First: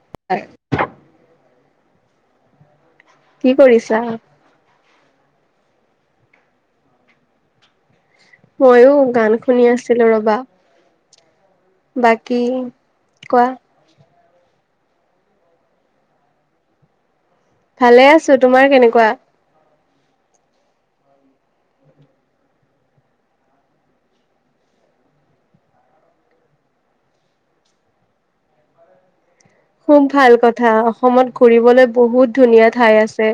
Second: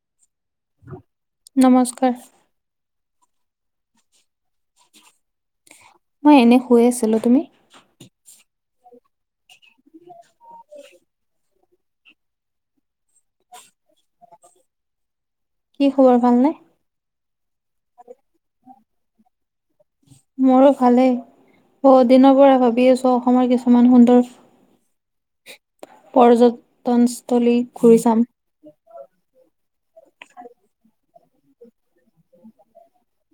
[unintelligible] নমস্কাৰ কি কৰিছা? মই এনে শুইে আছিলো তুমি মইয়ো গান শুনি আছিলো ৰবা [unintelligible] বাকী কোৱা কি খবৰ ভালনে? ভালে আছো তোমাৰ কেনেকুৱা মোৰো ভালেই। বহু দিনৰ পৰা ভাবি আছো অসমৰ কিছুমান সুন্দৰ পৰ্যটনস্থলী ঘূৰি চাম। খুব ভাল কথা অসমত ঘুৰিবলৈ বহুত ধুনীয়া ঠাই আছে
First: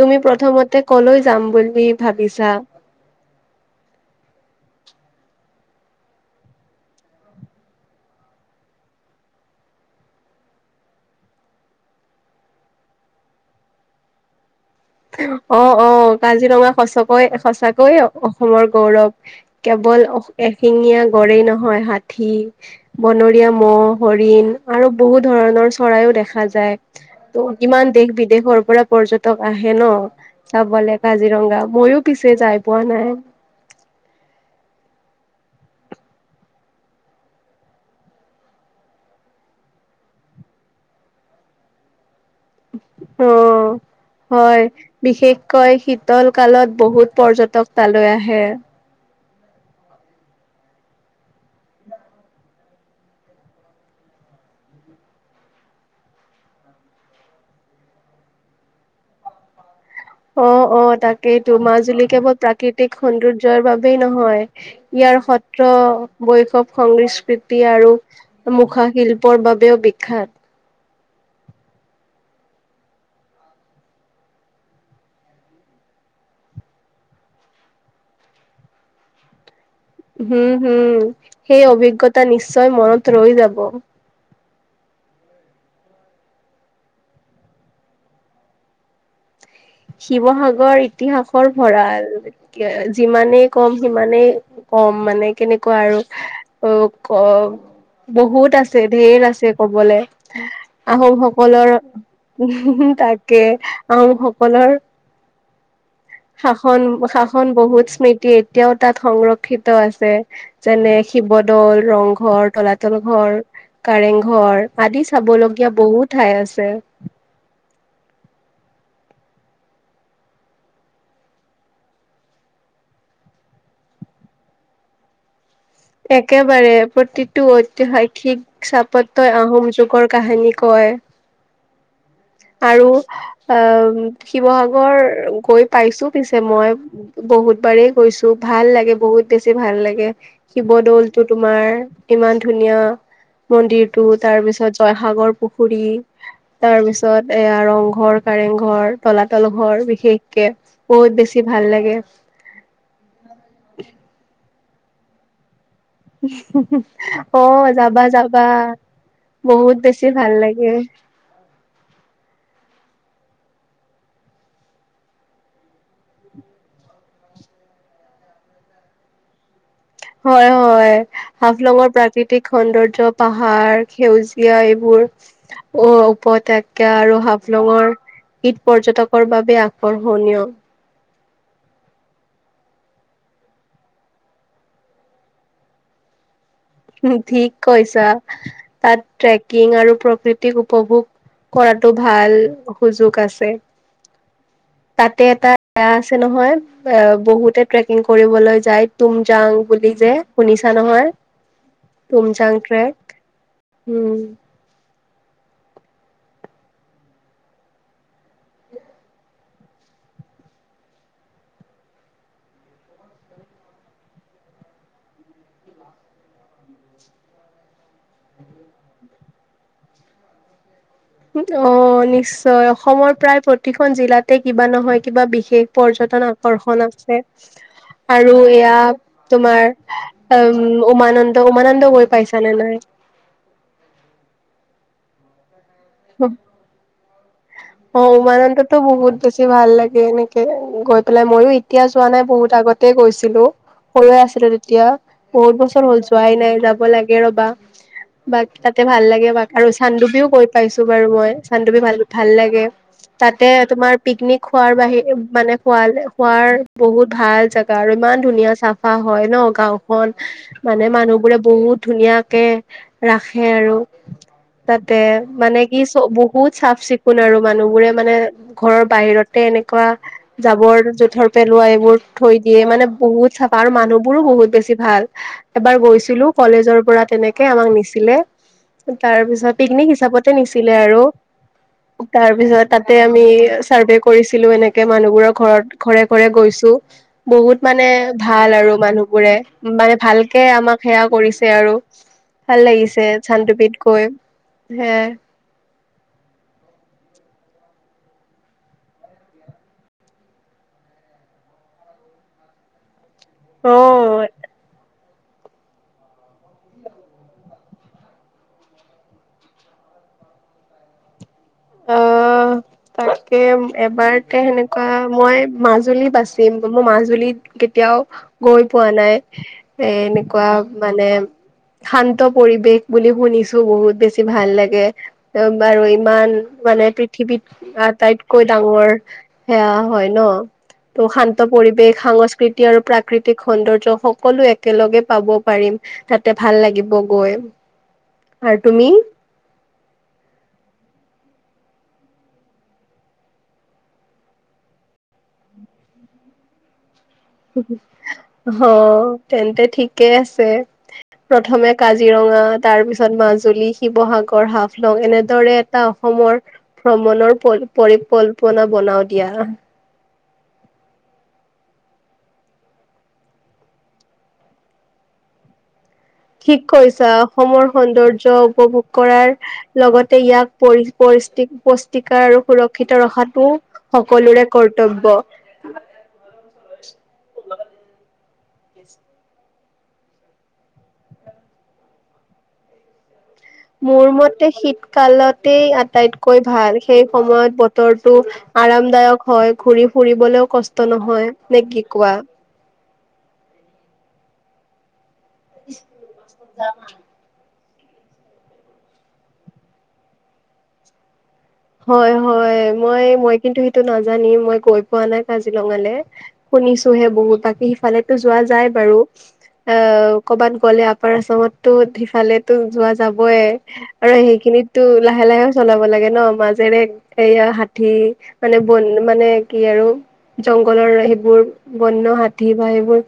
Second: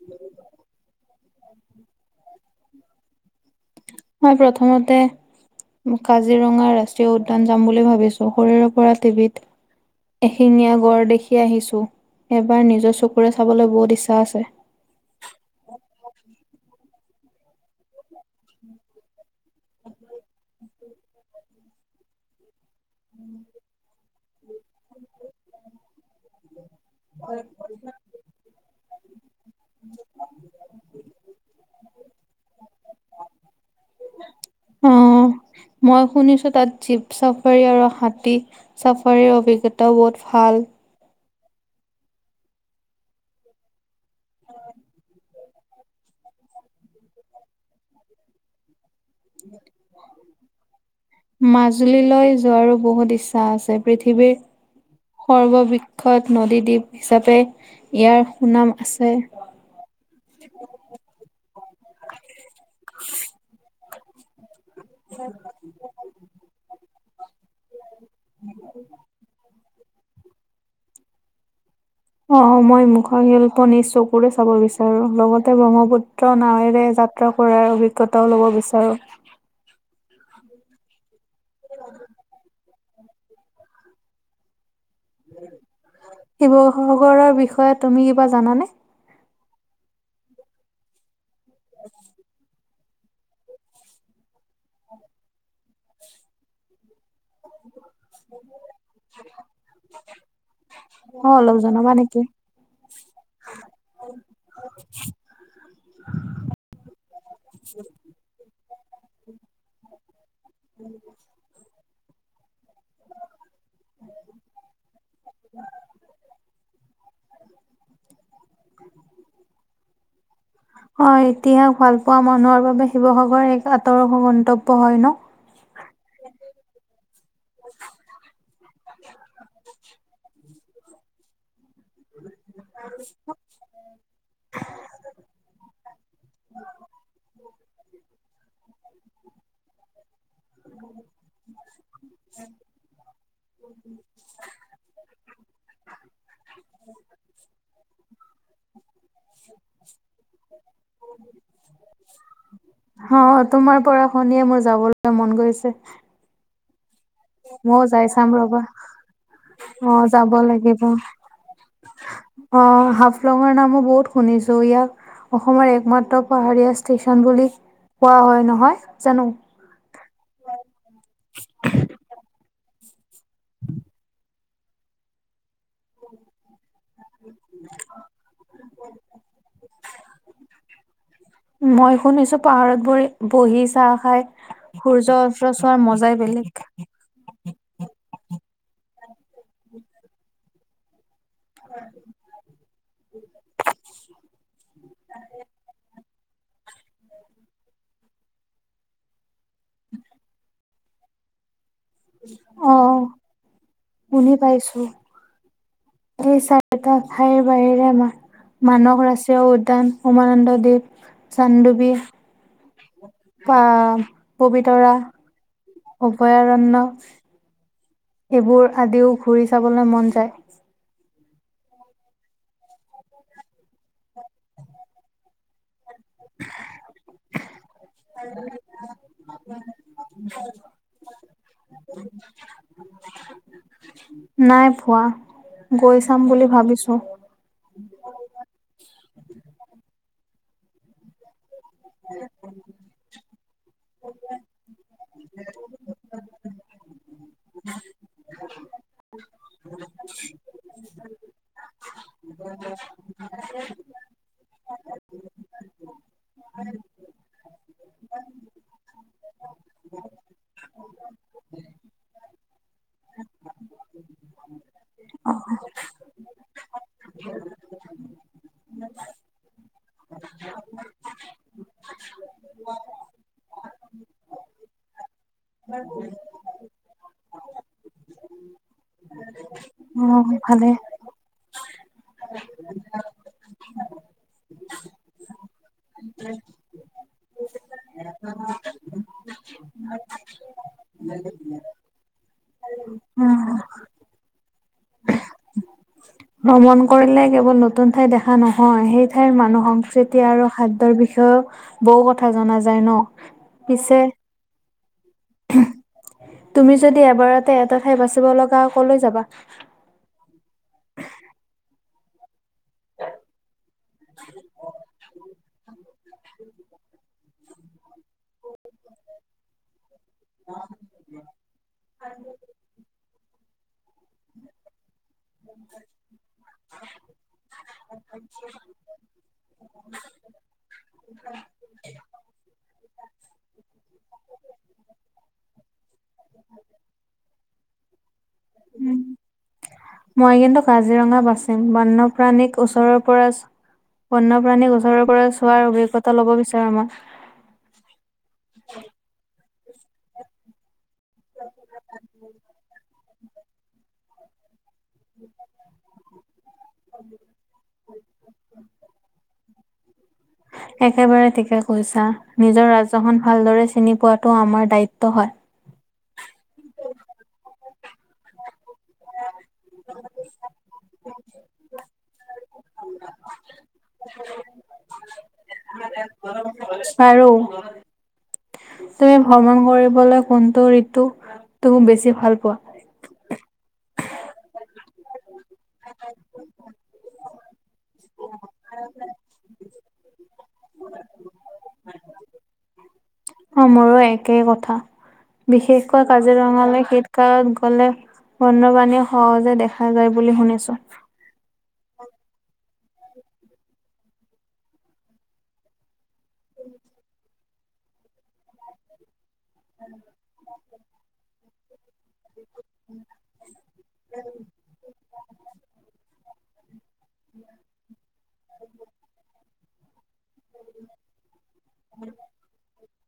তুমি প্ৰথমতে কলৈ যাম বুলি ভাবিছা? উ [unintelligible] কাজিৰঙা ৰাষ্ট্ৰীয় উদ্যান যাম বুলি ভাবিছো শৰোৰে পৰা টিভিত এশিঙীয়া গড় দেখি আহিছোঁ এবাৰ নিজৰ চকুৰে চাবলৈ বহুত ইচ্ছা আছে। অ অ কাজিৰঙা সঁচকৈয়ে সঁচাকৈয়ে অসমৰ গৌৰৱ। কেৱল এশিঙীয়া গড়ই নহয় ষাঠি বনৰীয়া মহ হৰিণ আৰু বহু ধৰণৰ চৰাইও দেখা যায় ত ইমান দেশ বিদেশৰ পৰা পৰ্যটক হে ন চাবলে কাজিৰঙা মইো পিছে যাই পোৱা নাই। অম মই শুনিছো তাত জীপ চাফাৰী আৰু হাতী চাফাৰীৰ অভিজ্ঞতাও বহুত ভাল। ভাল অম হয় বিশেষকৈ শীতল কালত বহুত পৰ্যটক তালৈ আহে। [inaudible] মাজুলীলৈ যোৱাৰো বহুত ইচ্ছা আছে পৃথিৱীৰ সৰ্ববৃক্ষৎ নদীদ্বীপ হিচাপে ইয়াৰ সুনাম আছে। অ অ তাকেইতো মাজুলী কেৱল প্ৰাকৃতিক সৌন্দৰ্যৰ বাবেই নহয় ইয়াৰ সত্ৰ বৈশৱ সংগৃষ্ট আৰু মুখা শিল্পৰ বাবেও বিখ্যাত অ মই মুখৰ শিল্প নিজ চকুৰে চাব বিচাৰো লগতে ব্ৰহ্মপুত্ৰ নাৱেৰে যাত্ৰা কৰাৰ অভিজ্ঞতাও ল'ব বিচাৰোঁ [unintelligible] হম হম সেই অভিজ্ঞতা নিশ্চয় মনত ৰৈ যাব। শিৱসাগৰৰ বিষয়ে তুমি কিবা জানানে শিৱসাগৰ ইতিহাসৰ ভঁৰাল যিমানেই কম সিমানেই কম মানে কেনেকুৱা আৰু অ ক বহুত আছে ধেৰ আছে কবলে আহোম অ অলপ সকলৰ জনাবা নেকি? উ তাকে আহোমসকলৰ শাসন শাসন বহুত স্মৃতি এতিয়াও তাত সংৰক্ষিত আছে যেনে। শিৱদৌল ৰংঘৰ তলাতল ঘৰ কাৰেংঘৰ আদি চাবলগীয়া বহু ঠাই আছে। [unintelligible] হয় ইতিহাস ভাল পোৱা মানুহৰ বাবে শিৱসাগৰ এক আঁতৰ গন্তব্য হয় ন একেবাৰে প্ৰতিটো ঐতিহাসিক চাপতই আহোম যুগৰ কাহিনী কয় [unintelligible] আৰু অ শিৱসাগৰ গৈ পাইছো পিছে মই বহুত একবাৰেই গৈছো ভাল লাগে বহুত বেছি ভাল লাগে শিৱদৌলটো তোমাৰ ইমান ধুনীয়া। মন্দিৰটো তাৰ পিছত জয়সাগৰ পুখুৰী তাৰ পিছত এয়া ৰংঘৰ। কাৰেং ঘৰ তলাতল ঘৰ বিশেষকে বহুত বেছি ভাল লাগে। অ তোমাৰ পৰা শুনিয়ে মোৰ যাবলৈ মন গৈছে। হু হু। অ ময়ও যাবা যাই চাম যাবা ৰবা। বহুত অ বেছি ভাল যাব লাগে। লাগিব। অ হাফলঙৰ নামো বহুত শুনিছো ইয়াক অসমৰ একমাত্ৰ পাহাৰীয়া ষ্টেশচন বুলি কোৱা হয় নহয় জানো হয় হয় হাফলঙৰ প্ৰাক্ তিক সৌন্দৰ্য পাহাৰ সেউজীয়া এইবোৰ অ উপত্যকা আৰু হাফলঙৰ ঈদ পৰ্যটকৰ বাবে আকৰকৰ্ষণীয় মই শুনিছো পাহাৰত বৰি বহি চাহ খাই সূৰ্য অস্ত চোৱাৰ মজাই বেলেগ ঠিক কৈছা তাত ট্ৰেকিং আৰু প্ৰকৃতিক উপভোগ কৰাতো ভাল সুযোগ আছে। তাতে এটা বেয়া আছে নহয় বহুতে ট্ৰেকিং কৰিবলৈ যায় তু যাওঁ বুলি যে শুনিছা নহয়। অ তুমচাংক্ৰেক উম কি চাৰটা খাই বাহৰেম মানস ৰাষ্ট্ৰীয় উদ্যান উমানন্দ দেৱ চান্দৱী বা পবিতৰা অভয়াৰণ্য এইবোৰ আদিও ঘূৰি চাবলৈ মন যায় অ নিশ্চয় অসমৰ প্ৰায় প্ৰতিখন জিলাতে কিবা নহয় কিবা বিশেষ পৰ্যটন আকৰ্ষণ আছে। আৰু এয়া তোমাৰ উ উমানন্দ উমানন্দ গৈ পাইছানে নাই [inaudible] নাই। পোৱা গৈ চাম বুলি ভাবিছো অ উমানন্দটো বহুত বেছি ভাল লাগে এনে। গৈ পেলাই মইো এতিয়া যোৱা নাই বহুত আগতে গৈছিলো। সৰুৱে আছিলো তেতিয়া বহুত বছৰ হ'ল যোৱাই নাই যাব লাগে ৰবা। বাক তাতে ভাল লাগে বাক আৰু চান্দুবিও গৈ পাইছো বাৰু মই চান্দুবি ভাল। ভাল লাগে। উ [unintelligible] তাতে তোমাৰ পিকনিক খোৱাৰ বাহিৰে মানে খুৱাল খোৱাৰ বহুত ভাল জোগা আৰু ইমান ধুনীয়া। ধুনীয়া চাফা হয় ন গাঁওখন মানে মানুহবোৰে বহুত ধুনীয়াকে ৰাখে। হে আৰু তাতে। মানে কি চ বহুত চাফ চিকুণ আৰু মানুহ বোৰে মানে ঘৰৰ বাহিৰতে এনেকুৱা। জাবৰ জোথৰ পেলোৱা এইবোৰ থৈ দিয়ে মানে বহুত চাফা আৰু মানুহবোৰো বহুত বেছি ভাল। এবাৰ গৈছিলো কলেজৰ পৰা তেনেকে আমাক নিছিলে তাৰ পিছত পিকনিক হিচাপত। অ', ভালে ছিলে আৰু। তাৰ পিছত তাতে আমি চাৰ্ভে কৰিছিলো এনেকে মানুহবোৰৰ ঘৰত ঘৰে ঘৰে গৈছো। বহুত মানে ভাল আৰু মানুহবোৰে মানে ভালকে আমাক সেৱয়া কৰিছে আৰু। ভাল লাগিছে উম, চানডুবিত গৈ হে। ভ্ৰমণ কৰিলে কেৱল নতুন ঠাই দেখা নহয় সেই ঠাইৰ মানুহ সংস্কৃতি আৰু খাদ্যৰ বিষয়ে। বৌ কথা জনা যায় ন। অ। পিছে তুমি যদি এবাৰতে এটা ঠাই বাচিব লগা কলৈ যাবা। অহ তাকে। এবাৰতে সেনেকুৱা মই মাজুলী বাচিম মোৰ মাজুলীত কেতিয়াও। গৈ পোৱা নাই এ এনেকুৱা মানে। শান্ত পৰিবেশ বুলি শুনিছো বহুত বেছি ভাল লাগে বাৰু ইমান। মানে পৃথিৱীত আটাইতকৈ ডাঙৰ সেয়া হয় ন। অ শান্ত পৰিবেশ সাংস্কৃতিক আৰু প্ৰাকৃতিক সৌন্দৰ্য সকলো একেলগে পাব। পাৰিম তাতে ভাল লাগিব গৈ আৰু তুমি উম মই কিন্তু কাজিৰঙা বাচিম বন্যপ্ৰাণীক ওচৰৰ পৰা বন্যপ্ৰাণী ওচৰৰ পৰা চোৱাৰ অভিজ্ঞতা লব বিচাৰো মই অ তেন্তে ঠিকেই আছে। প্ৰথমে কাজিৰঙা তাৰ পিছত মাজুলী শিৱসাগৰ হাফলং এনেদৰে এটা। অসমৰ ভ্ৰমণৰ পৰিকল্পনা বনাও দিয়া। [unintelligible] একেবাৰে কিবা কৈছা নিজৰ ৰাজ্যখন ভালদৰে চিনি পোৱাতো আমাৰ দায়িত্ব হয়। ঠিক কৈছা অসমৰ সৌন্দৰ্য উপভোগ। কৰাৰ লগতে ইয়াক পৰি পৰি পুষ্টিকাৰ আৰু সুৰক্ষিত ৰখাতো। সকলোৰে কৰ্তব্য। আৰু। তুমি ভ্ৰমণ কৰিবলৈ কোনটো ঋতু তুমি বেছি ভাল পোৱা। মোৰ মতে শীতকালতেই আটাইতকৈ ভাল সেই সময়ত বতৰটো। আৰামদায়ক হয় ঘূৰি ফুৰিবলৈও কষ্ট নহয় নে কি কোৱা। অ মোৰো একেই কথা বিশেষকৈ কাজিৰঙালৈ শীতকালত। গলে বন্যপাণীয়ে সহজে দেখা যায় বুলি শুনিছো। হয় হয় মই মই কিন্তু সেইটো নাজানিম মই গৈ পোৱা নাই কাজিৰঙালে। শুনিছোহে বহুত তাকে সিফালেতো যোৱা যায় বাৰু। অ কবাত গ'লে আপাৰ আচামতটো। সিফালেতো যোৱা যাবই আৰু সেইখিনিততো লাহে লাহে চলাব লাগে ন। যেনে এইয়া হাতী মানে বন মানে কি আৰু। জংঘলৰ সেইবোৰ বন্য হাতী বা সেইবোৰ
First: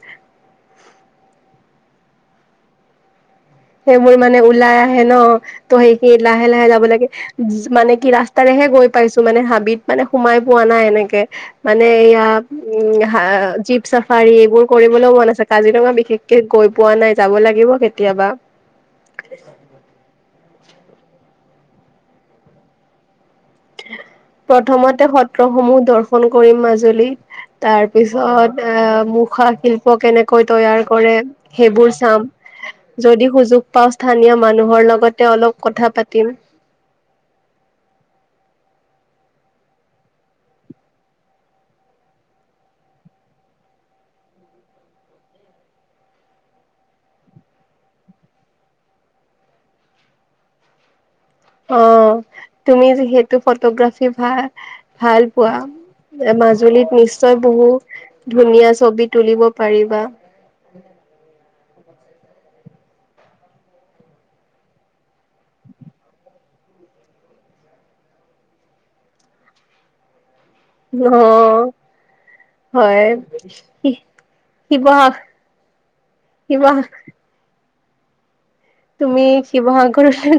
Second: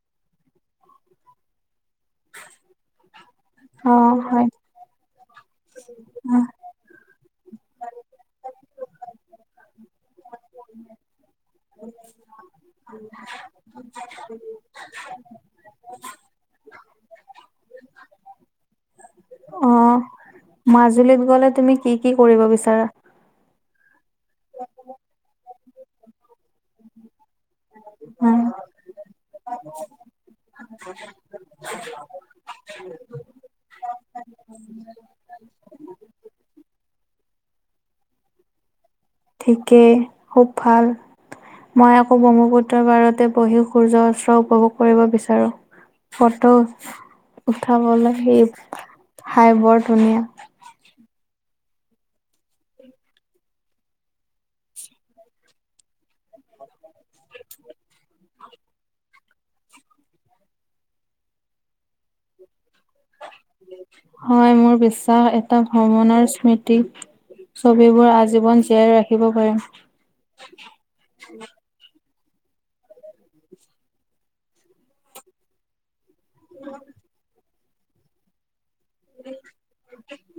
[unintelligible] অ সেইবোৰ মানে হয় ওলাই আহে ন ত সেইখিনিত লাহে লাহে যাব লাগে যো মানে কি ৰাস্তাৰেহে গৈ পাইছো মানে হাবিত মানে সোমাই পোৱা নাই এনেকে মানে এয়া। উম জীপ চাফাৰী এইবোৰ কৰিবলৈও মন আছে কাজিৰঙা বিশেষকে গৈ পোৱা নাই যাব লাগিব কেতিয়াবা অ মাজুলীত গলে তুমি কি কি কৰিব বিচাৰা প্ৰথমতে সত্ৰসমূহ দৰ্শন কৰিম মাজুলীত তাৰ উম পিছত অহ মুখা শিল্প কেনেকৈ তৈয়াৰ কৰে সেইবোৰ চাম। যদি সুযোগ পাওঁ স্থানীয় মানুহৰ লগতে অলপ কথা পাতিম ঠিকেই খুব ভাল মই আকৌ ব্ৰহ্মপুত্ৰৰ পাৰতে বহি সূৰ্য অস্ত্ৰ উপভোগ কৰিব বিচাৰো। ফটো উঠাবলৈ সি ঠাই বৰ ধুনীয়া অ তুমি যিহেতু ফটোগ্ৰাফি ভা ভাল পোৱা মাজুলীত নিশ্চয় বহু ধুনীয়া ছবি তুলিব পাৰিবা উ হয় মোৰ বিশ্বাস এটা ভ্ৰমণৰ স্মৃতি ছবিবোৰ আজীৱন জীয়াই ৰাখিব পাৰিম অ হয় শিৱসা শিব তুমি শিৱসাগৰলৈ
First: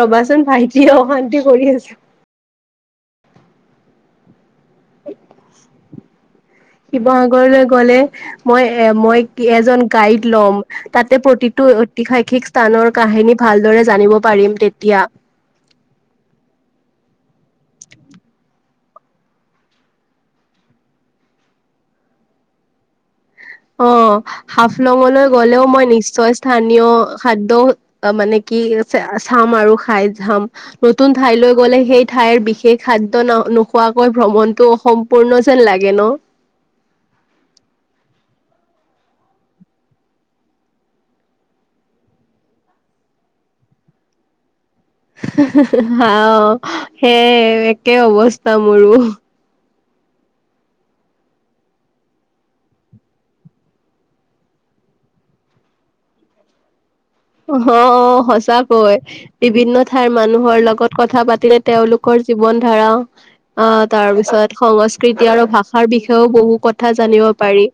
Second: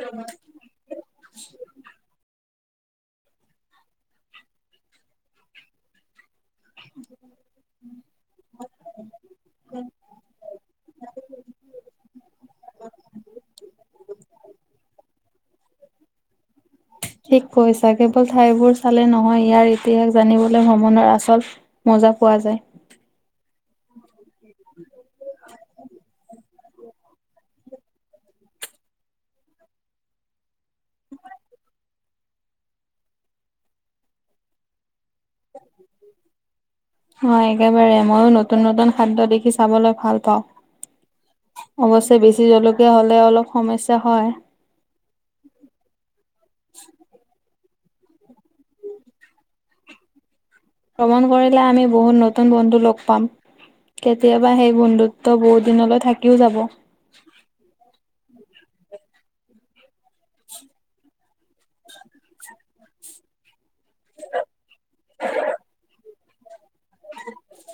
ৰবাচোন ভাইটিয়ে অশান্তি কৰি আছে। [unintelligible] শিৱসাগৰলৈ গ'লে মই এ মই এজন গাইড লম তাতে প্ৰতি প্ৰতিটো ঐতিহাসিক স্থানৰ কাহিনী ভালদৰে জানিব পাৰিম তেতিয়া। ঠিক কৈছা। কেৱল ঠাইবোৰ চালে নহয় ইয়াৰ ইতিহাস জানিবলৈ ভ্ৰমণৰ আচল বুজা পোৱা যায়। অঁ হাফলঙলৈ গ'লেও মই নিশ্চয় স্থানীয় খাদ্য মানে কি চাম আৰু খাই চাম, নতুন ঠাইলৈ গলে সেই ঠাইৰ বিশেষ খাদ্য ন নোখোৱাকৈ ভ্ৰমণতটো অসম্পূৰ্ণ যেন লাগে ন। [inaudible] অ একেবাৰে মইয়ো নতুন নতুন খাদ্য দেখি চাবলৈ ভাল পাওঁ। অৱশ্যেয়ে বেছি জলকীয়া হলে অলপ সমস্যা হয়। আহ সেই একে অৱস্থা মোৰো। ভ্ৰমণ কৰিলে আমি বহুত নতুন বন্ধু লগ পাম। কেতিয়াবা সেই বন্ধুত্ব বহুত দিনলৈ থাকিও যাব। অ অ সঁচা কৈ বিভিন্ন ঠাইৰ মানুহৰ লগত কথা পাতিলে তেওঁলোকৰ জীৱন ধা ৰা তাৰ পিছত সংস্কৃতি আৰু ভাষাৰ বিষয়েও বহু কথা জানিব পাৰি,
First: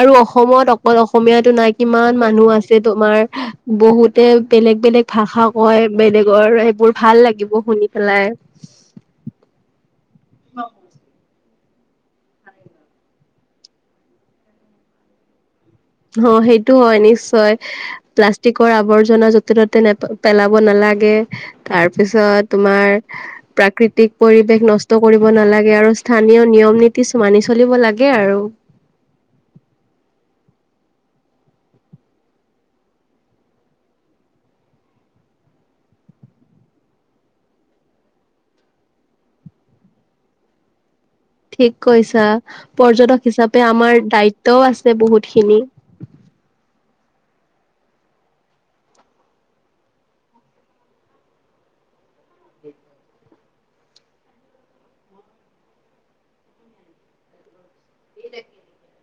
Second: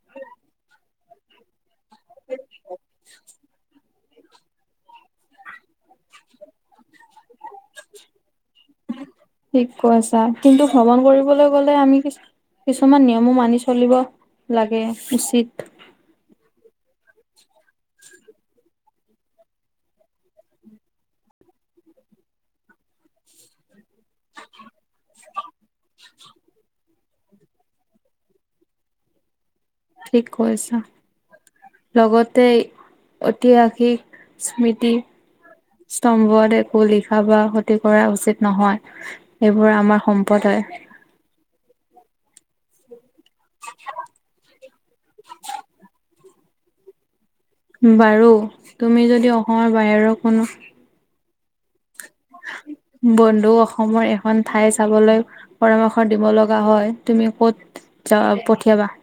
আৰু অসমত অকল অসমীয়াতো নাই কিমান মানুহ আছে তোমাৰ বহুতে বেলেগ বেলেগ ভাষা কয় বেলেগৰ এইবোৰ ভাল লাগিব শুনি পেলাই। ঠিক কৈছা কিন্তু ভ্ৰমণ কৰিবলৈ গলে আমি কি কিছুমান নিয়মো মানি চলিব লাগে উচিত অ সেইটো হয় নিশ্চয় প্লাষ্টিকৰ আৱৰ্জনা য'তে ত'তে নে পেলাব নালা নালাগে তাৰপিছত তোমাৰ প্ৰাকৃতিক পৰিৱেশ নষ্ট কৰিব নালাগে আ ৰু স্থানীয় নিয়ম নীতি মানি চলিব লাগে আৰু। ঠিক কৈছা। লগতে ঐতিহাসিক স্মৃতি স্তম্ভত একো লিখা বা ক্ষতি কৰা উচিত নহয় এইবোৰ আমাৰ সম্পদ আ [unintelligible] ঠিক কৈছা পৰ্যটক হিচাপে আমাৰ দায়িত্বও আছে বহুতখিনি। [inaudible] বাৰু তুমি যদি অসমৰ বাহিৰৰ কোনো [inaudible] বন্ধু অসমৰ এখন ঠাই চাবলৈ পৰামৰ্শ দিব লগা হয়, তুমি কত যা পঠিয়াবা?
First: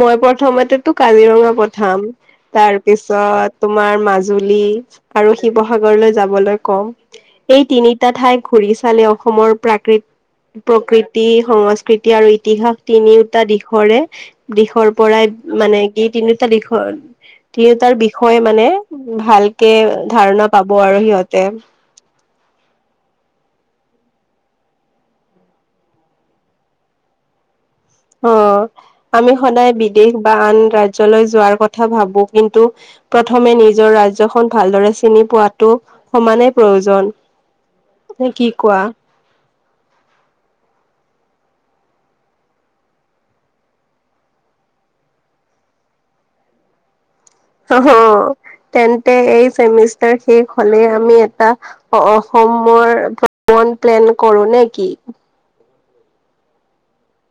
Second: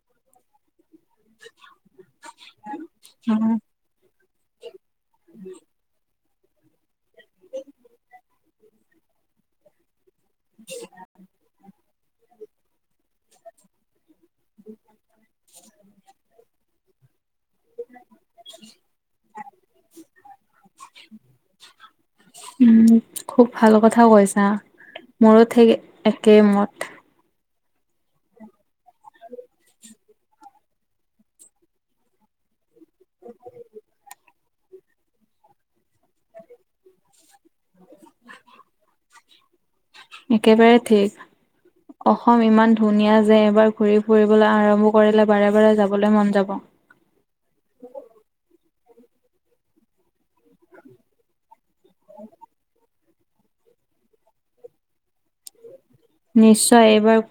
মই প্ৰথমতেতো কাজিৰঙা পঠাম তাৰ পিছত তোমাৰ মা জুলী আৰু শিৱসাগৰলৈ যা বলৈ কম। এই তিনিটা ঠাই ঘূৰি চালে অসমৰ প্ৰাকৃ প্ৰকৃতি সংস্কৃতি আৰু ইতিহাস তিনিওটা দিশৰে দিশৰ পৰাই মানে ই তিনিওটা দিশৰ তিনিওতাৰ বিষয়ে মানে ভালকে ধাৰণা পাব আৰু সিহঁতে। উম। খুব ভাল কথা কৈছা মোৰো ঠিক একেই মত। অ আমি সদায় বিদেশ বা আন ৰাজ্যলৈ যোৱাৰ কথা ভাবো কিন্তু প্ৰথমে নিজৰ ৰাজ্যখন ভালদৰে চিনি পোৱাটো সমানেই প্ৰয়োজন। তুমি কি কোৱা? একেবাৰে ঠিক। অসম ইমান ধুনীয়া যে এবাৰ ঘুৰি ফুৰিবলৈ আৰম্ভ কৰিলে বাৰে বাৰে যাবলৈ মন যাব। [inaudible] তেন্তে এই চেমিষ্টাৰ শেষ হলে আমি এটা অসমৰ ভ্ৰমণ প্লেন কৰো নে কি? নিশ্চয় এইবাৰ